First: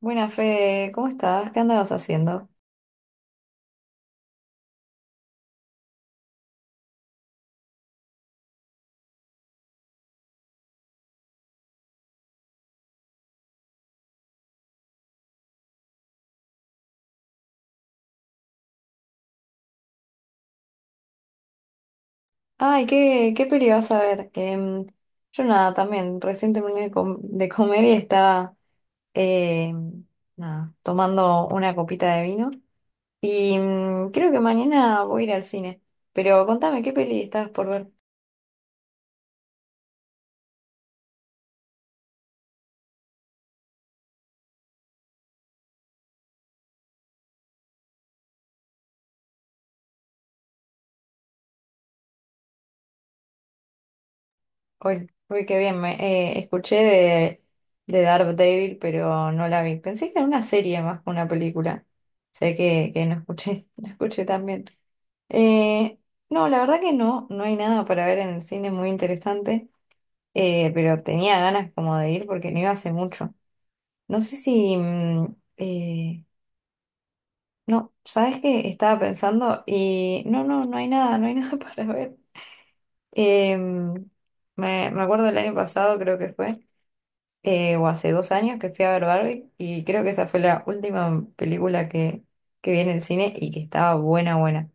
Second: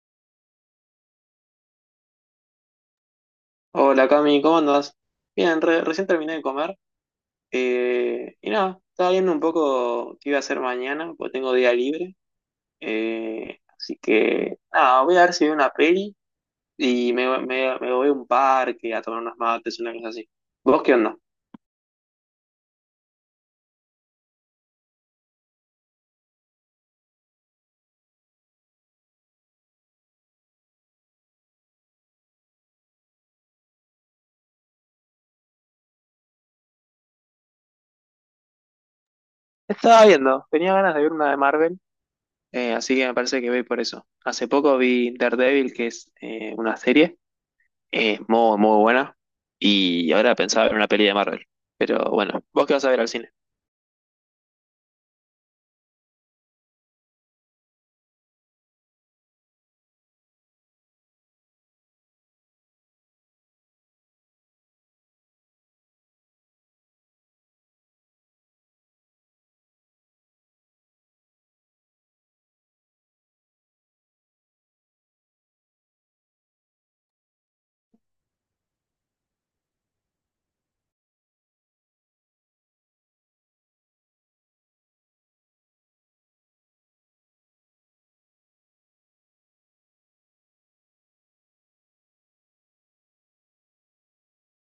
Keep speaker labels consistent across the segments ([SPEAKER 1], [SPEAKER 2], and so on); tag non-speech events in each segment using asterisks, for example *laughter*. [SPEAKER 1] Buenas, Fede, ¿cómo estás? ¿Qué andabas haciendo?
[SPEAKER 2] Hola Cami, ¿cómo andas? Bien, recién terminé de comer. Y nada, estaba viendo un poco qué iba a hacer mañana, porque tengo día libre. Así que nada, voy a ver si veo una peli y me voy a un parque a tomar unas mates, una cosa así. ¿Vos qué onda?
[SPEAKER 1] Ay, ¿qué peli vas a ver? Yo nada, también, recién terminé de de comer y estaba em, nada, tomando una copita de vino. Y creo que mañana voy a ir al cine. Pero contame, ¿qué peli estabas por ver
[SPEAKER 2] Estaba viendo, tenía ganas de ver una de Marvel, así que me parece que voy por eso. Hace poco vi Daredevil, que es una serie, muy, muy buena, y ahora pensaba ver una peli de Marvel. Pero bueno, ¿vos qué vas a ver al cine?
[SPEAKER 1] hoy? Uy, qué bien, escuché de Daredevil, pero no la vi. Pensé que era una serie más que una película. Sé que no escuché, *laughs* no escuché tan bien. Eh, no, la verdad que no, no hay nada para ver en el cine muy interesante, pero tenía ganas como de ir porque no iba hace mucho. No sé sieh, no, ¿sabes qué? Estaba pensando y no, no hay nada, no hay *laughs* nada para ver. Em, me acuerdo del año pasado, creo que fue, o hace 2 años que fui a ver Barbie y creo que esa fue la última película que vi en el cine y que estaba buena, buena.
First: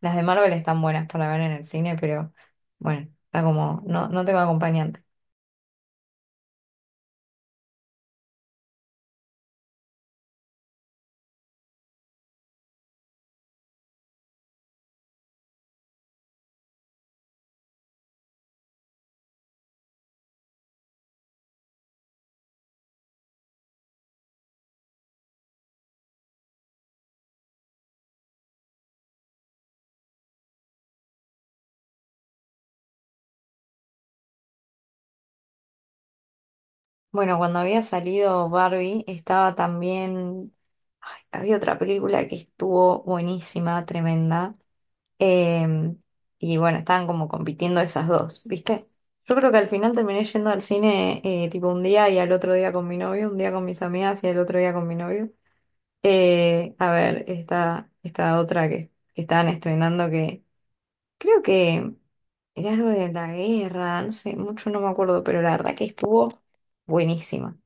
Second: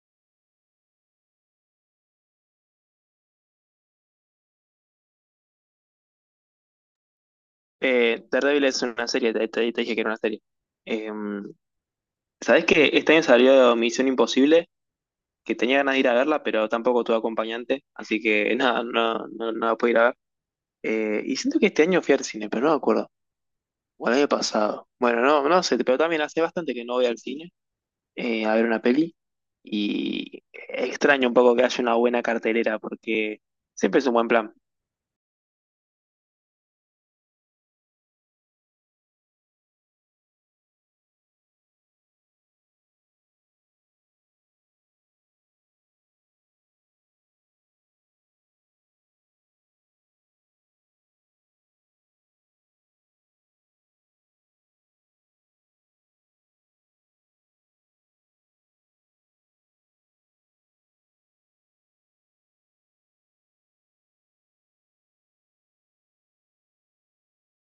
[SPEAKER 1] Las de Marvel están buenas para ver en el cine, pero bueno, está como, no, no tengo acompañante.
[SPEAKER 2] Daredevil es una serie, te dije que era una serie. Eh, ¿Sabés que este año salió Misión Imposible? Que tenía ganas de ir a verla, pero tampoco tuve acompañante, así que *laughs* nada, no, no, no la pude ir a ver. Y siento que este año fui al cine, pero no me acuerdo. O el año pasado. Bueno, no, no sé, pero también hace bastante que no voy al cine, a ver una peli. Y extraño un poco que haya una buena cartelera, porque siempre es un buen plan.
[SPEAKER 1] Bueno, cuando había salido Barbie, estaba también, ay, había otra película que estuvo buenísima, tremenda. em, y bueno, estaban como compitiendo esas dos, ¿viste? Yo creo que al final terminé yendo al cine tipo un día y al otro día con mi novio, un día con mis amigas y al otro día con mi novio. A ver, esta otra que estaban estrenando que creo que. Era algo de la guerra, no sé, mucho no me acuerdo, pero la verdad que estuvo buenísima.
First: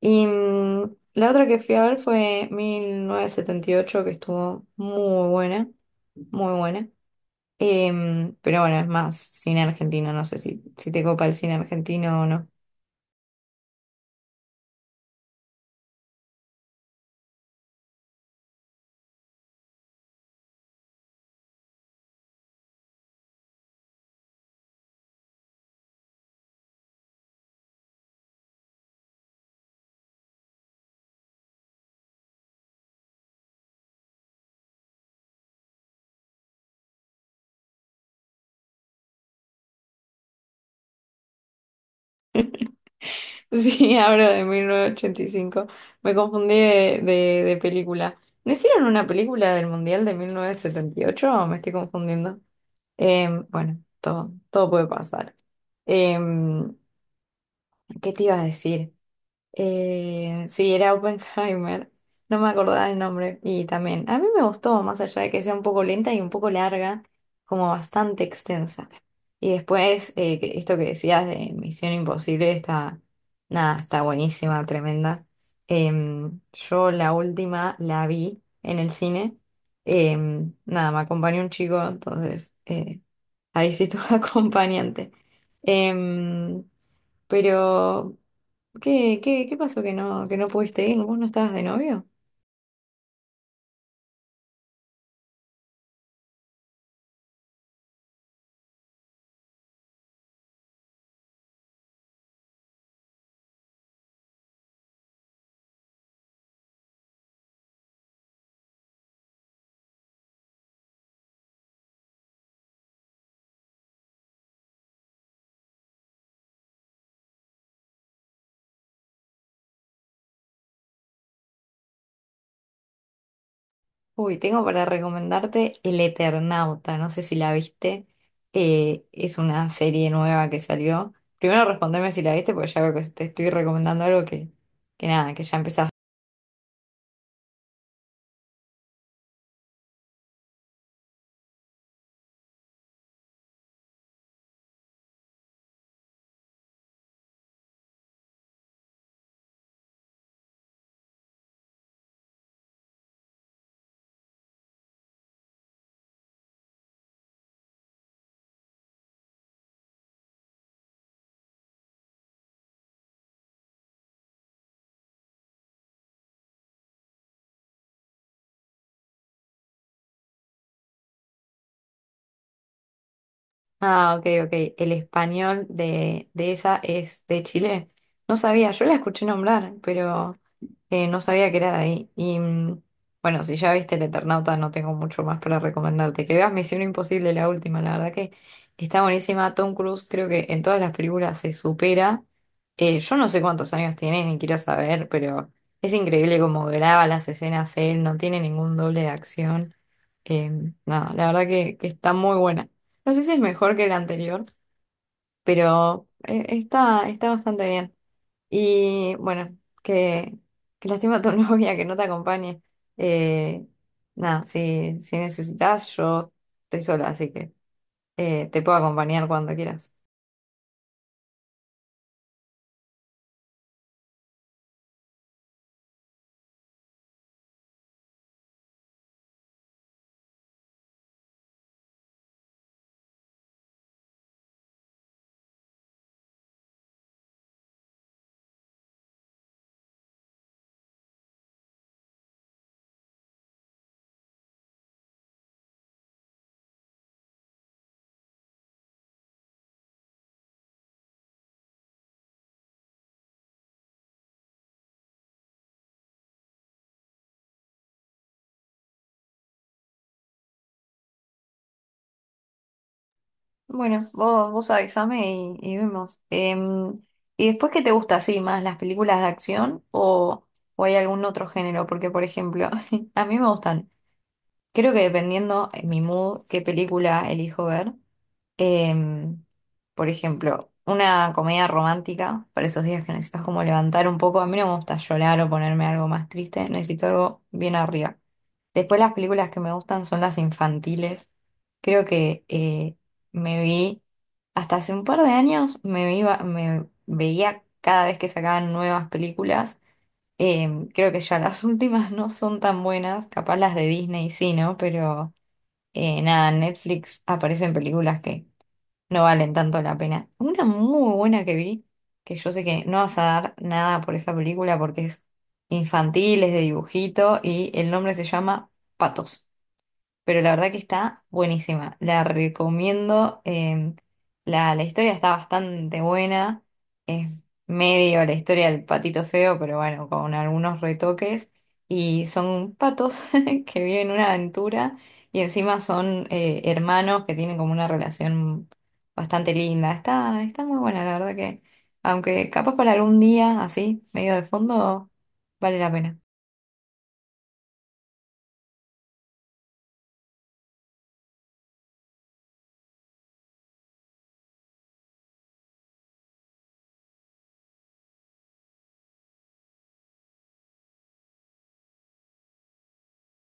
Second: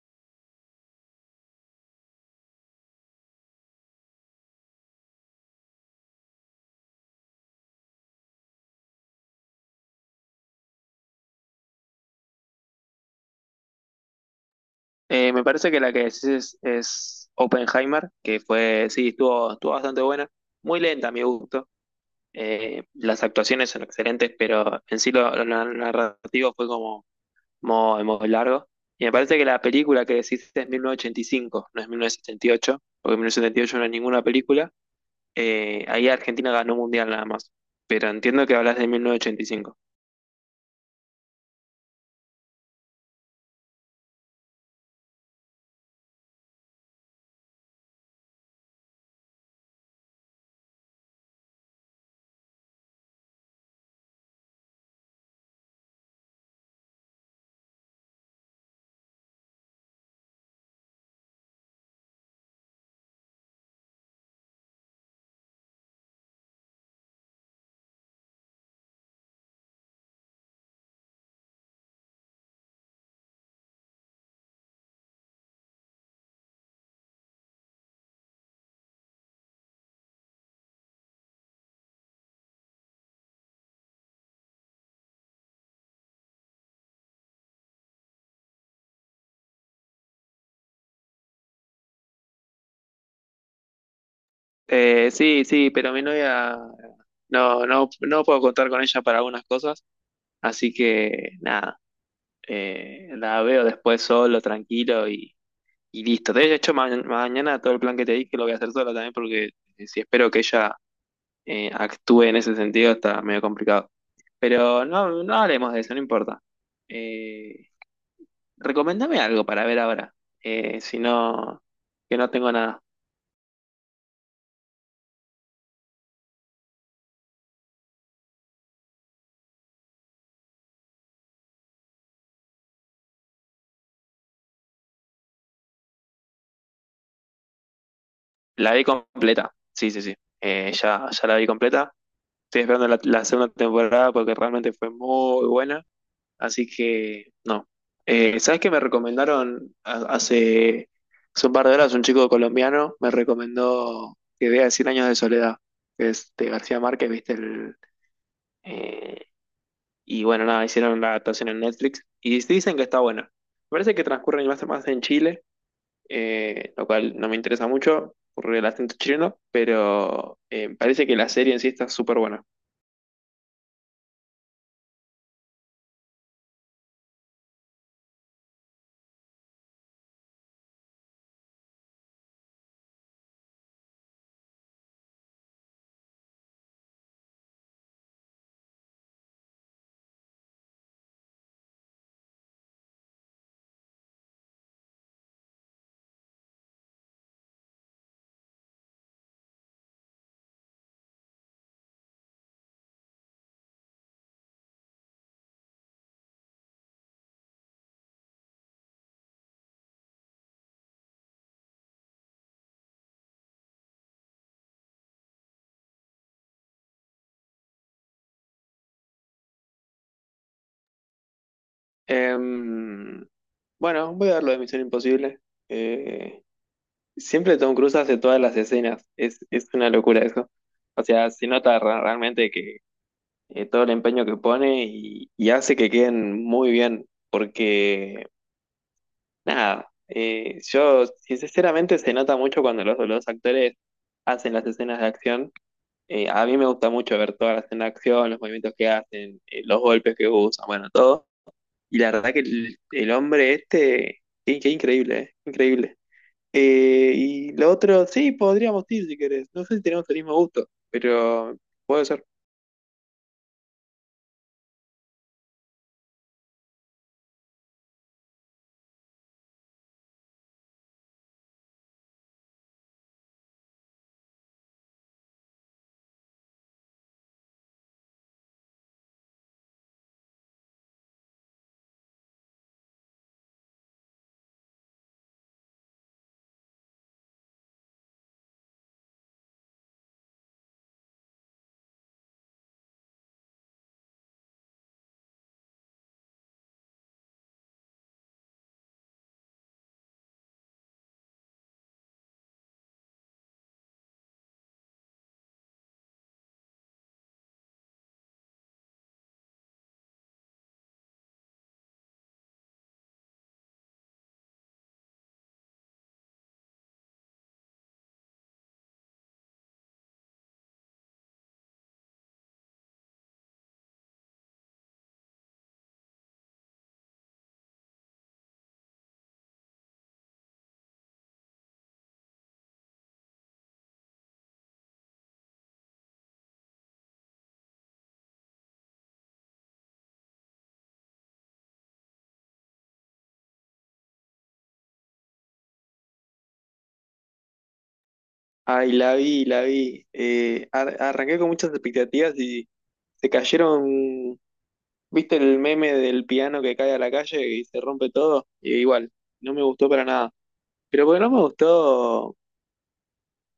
[SPEAKER 1] Y la otra que fui a ver fue 1978 que estuvo muy buena, muy buena. Pero bueno, es más cine argentino, no sé si te copa el cine argentino o no. *laughs*
[SPEAKER 2] Me parece que la que decís es Oppenheimer, que fue, sí, estuvo, estuvo bastante buena, muy lenta a mi gusto. Las actuaciones son excelentes, pero en sí narrativo fue como muy, muy largo. Y me parece que la película que decís es mil novecientos ochenta y cinco, no es mil novecientos setenta y ocho, porque 1978 no es ninguna película. Ahí Argentina ganó mundial nada más, pero entiendo que hablas de 1985.
[SPEAKER 1] Sí, hablo de 1985. Me confundí de película. ¿No hicieron una película del Mundial de 1978 o me estoy confundiendo? Bueno, todo puede pasar. Em, ¿Qué te iba a decir? Sí, era Oppenheimer. No me acordaba el nombre. Y también, a mí me gustó, más allá de que sea un poco lenta y un poco larga, como bastante extensa. Y después, esto que decías de Misión Imposible está, nada, está buenísima, tremenda. Yo la última la vi en el cine. Nada, me acompañó un chico, entonces ahí sí tuve *laughs* acompañante. Em, pero, ¿qué pasó que no pudiste ir? ¿Vos no estabas de novio?
[SPEAKER 2] Sí, sí, pero mi novia no, no, no puedo contar con ella para algunas cosas. Así que nada, la veo después solo, tranquilo y listo. De hecho, mañana todo el plan que te dije lo voy a hacer solo también, porque si espero que ella actúe en ese sentido, está medio complicado. Pero no, no hablemos de eso, no importa. Eh, recomendame algo para ver ahora. Si no, que no tengo nada.
[SPEAKER 1] Uy, tengo para recomendarte El Eternauta, no sé si la viste. Es una serie nueva que salió. Primero respondeme si la viste, porque ya veo que te estoy recomendando algo que nada, que ya empezaste.
[SPEAKER 2] La vi completa. Sí, sí, sí. Ya, ya la vi completa. Estoy esperando la segunda temporada porque realmente fue muy buena. Así que no. ¿Sabes qué me recomendaron hace un par de horas? Un chico colombiano me recomendó que vea Cien Años de Soledad, que es de García Márquez, ¿viste? El, eh, y bueno, nada, hicieron la adaptación en Netflix y sí, dicen que está buena. Me parece que transcurre más en Chile, lo cual no me interesa mucho por el acento chileno, pero parece que la serie en sí está súper buena.
[SPEAKER 1] Ah, ok, ok. El español de esa es de Chile. No sabía, yo la escuché nombrar, pero. No sabía que era de ahí. Y bueno, si ya viste El Eternauta, no tengo mucho más para recomendarte. Que veas Misión Imposible, la última, la verdad que está buenísima. Tom Cruise creo que en todas las películas se supera. Yo no sé cuántos años tiene, ni quiero saber, pero es increíble cómo graba las escenas él, no tiene ningún doble de acción. Eh, no, la verdad que está muy buena. No sé si es mejor que la anterior, pero está, está bastante bien. Y bueno, que qué lástima tu *laughs* novia que no te acompañe. Eh, Nada, si, si necesitas, yo estoy sola, así que te puedo acompañar cuando quieras.
[SPEAKER 2] Em, bueno, voy a ver lo de Misión Imposible. Eh, Siempre Tom Cruise hace todas las escenas, es una locura eso. O sea, se nota realmente que todo el empeño que pone, y hace que queden muy bien, porque nada, yo sinceramente, se nota mucho cuando los actores hacen las escenas de acción. A mí me gusta mucho ver todas las escenas de acción, los movimientos que hacen, los golpes que usan, bueno, todo. Y la verdad que el hombre este, qué increíble, increíble. Y lo otro, sí, podríamos ir si querés. No sé si tenemos el mismo gusto, pero puede ser.
[SPEAKER 1] Bueno, vos avísame y vemos. ¿Y después qué te gusta así más, las películas de acción o hay algún otro género? Porque, por ejemplo, *laughs* a mí me gustan, creo que dependiendo en mi mood, qué película elijo ver. Em, por ejemplo, una comedia romántica para esos días que necesitas como levantar un poco. A mí no me gusta llorar o ponerme algo más triste, necesito algo bien arriba. Después las películas que me gustan son las infantiles. Creo que me vi, hasta hace un par de años, me veía cada vez que sacaban nuevas películas. Creo que ya *laughs* las últimas no son tan buenas, capaz las de Disney sí, ¿no? Pero nada, en Netflix aparecen películas que no valen tanto la pena. Una muy buena que vi, que yo sé que no vas a dar nada por esa película porque es infantil, es de dibujito y el nombre se llama Patos, pero la verdad que está buenísima. La recomiendo. em, la historia está bastante buena. Es medio la historia del patito feo, pero bueno, con algunos retoques. Y son patos *laughs* que viven una aventura y encima son hermanos que tienen como una relación bastante linda. Está, está muy buena, la verdad que, aunque capaz para algún día así, medio de fondo, vale la pena.
[SPEAKER 2] Ay, la vi, la vi. Arranqué con muchas expectativas y se cayeron. ¿Viste el meme del piano que cae a la calle y se rompe todo? Y igual, no me gustó para nada. Pero porque no me gustó.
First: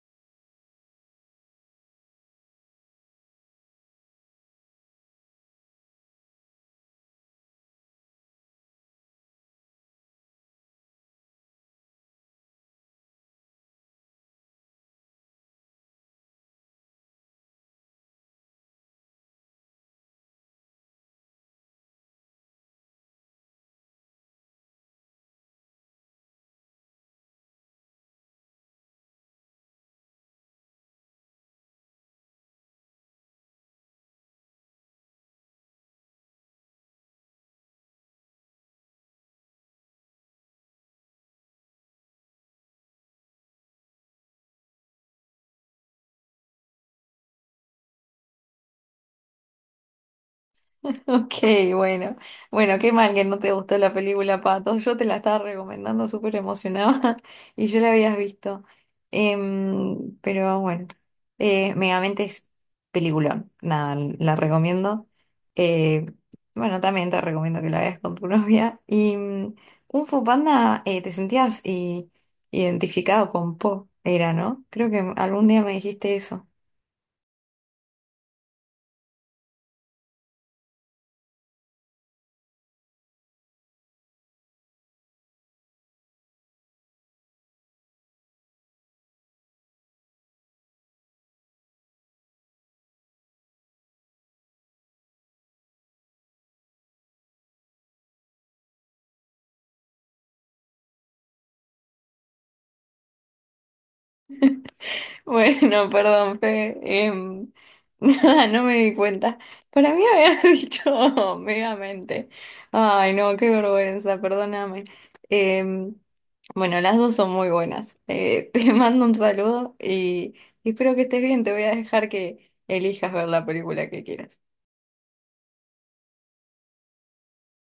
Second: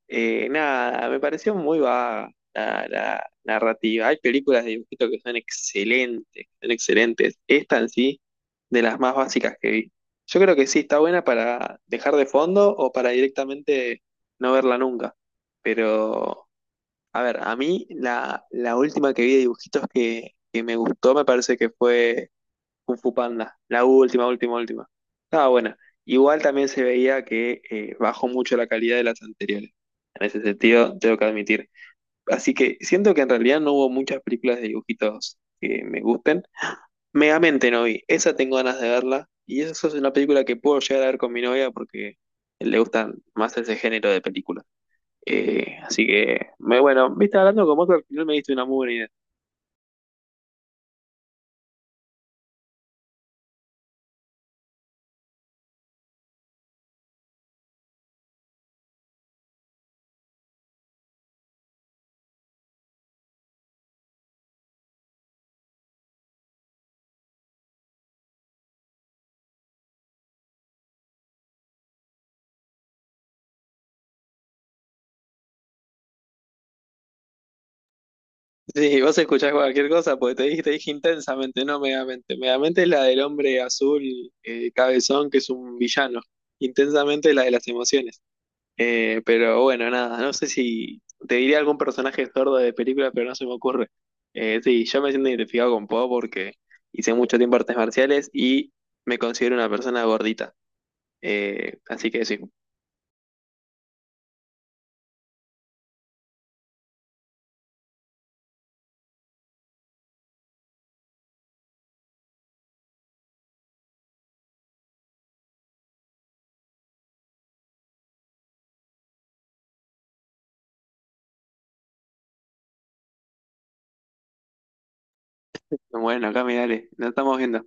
[SPEAKER 2] Nada, me pareció muy vaga la narrativa. Hay películas de dibujito que son excelentes, que son excelentes. Esta en sí, de las más básicas que vi. Yo creo que sí, está buena para dejar de fondo o para directamente no verla nunca. Pero, a ver, a mí la última que vi de dibujitos que me gustó, me parece que fue Kung Fu Panda, la última, última, última. Estaba buena. Igual también se veía que bajó mucho la calidad de las anteriores. En ese sentido, tengo que admitir. Así que siento que en realidad no hubo muchas películas de dibujitos que me gusten. Megamente no vi. Esa tengo ganas de verla. Y esa es una película que puedo llegar a ver con mi novia, porque le gustan más ese género de películas. Así que, me, bueno, viste, hablando con vos, al final me diste una buena idea.
[SPEAKER 1] Ok, bueno. Bueno, qué mal que no te gustó la película Patos. Yo te la estaba recomendando súper emocionada *laughs* y yo la habías visto. Pero bueno, Megamente es peliculón. Nada, la recomiendo. Eh, bueno, también te recomiendo que la veas con tu *laughs* novia. Y Kung Fu Panda, identificado con Po, era, ¿no? Creo que algún día me dijiste eso.
[SPEAKER 2] Sí, vos escuchás cualquier cosa, porque te dije Intensamente, no Megamente. Megamente es la del hombre azul, cabezón, que es un villano. Intensamente es la de las emociones. Pero bueno, nada, no sé si te diría algún personaje sordo de película, pero no se me ocurre. Sí, yo me siento identificado con Po porque hice mucho tiempo artes marciales y me considero una persona gordita. Así que sí.
[SPEAKER 1] *laughs* Bueno, perdón, Fe. *laughs* Nada, no me di cuenta. Para mí había *laughs* dicho megamente. Ay, no, qué vergüenza, perdóname. Em, bueno, las dos son muy buenas. *laughs* Te mando un saludo y espero que estés bien. Te voy a dejar que elijas ver la película que quieras.
[SPEAKER 2] Bueno, acá me dale, nos estamos viendo.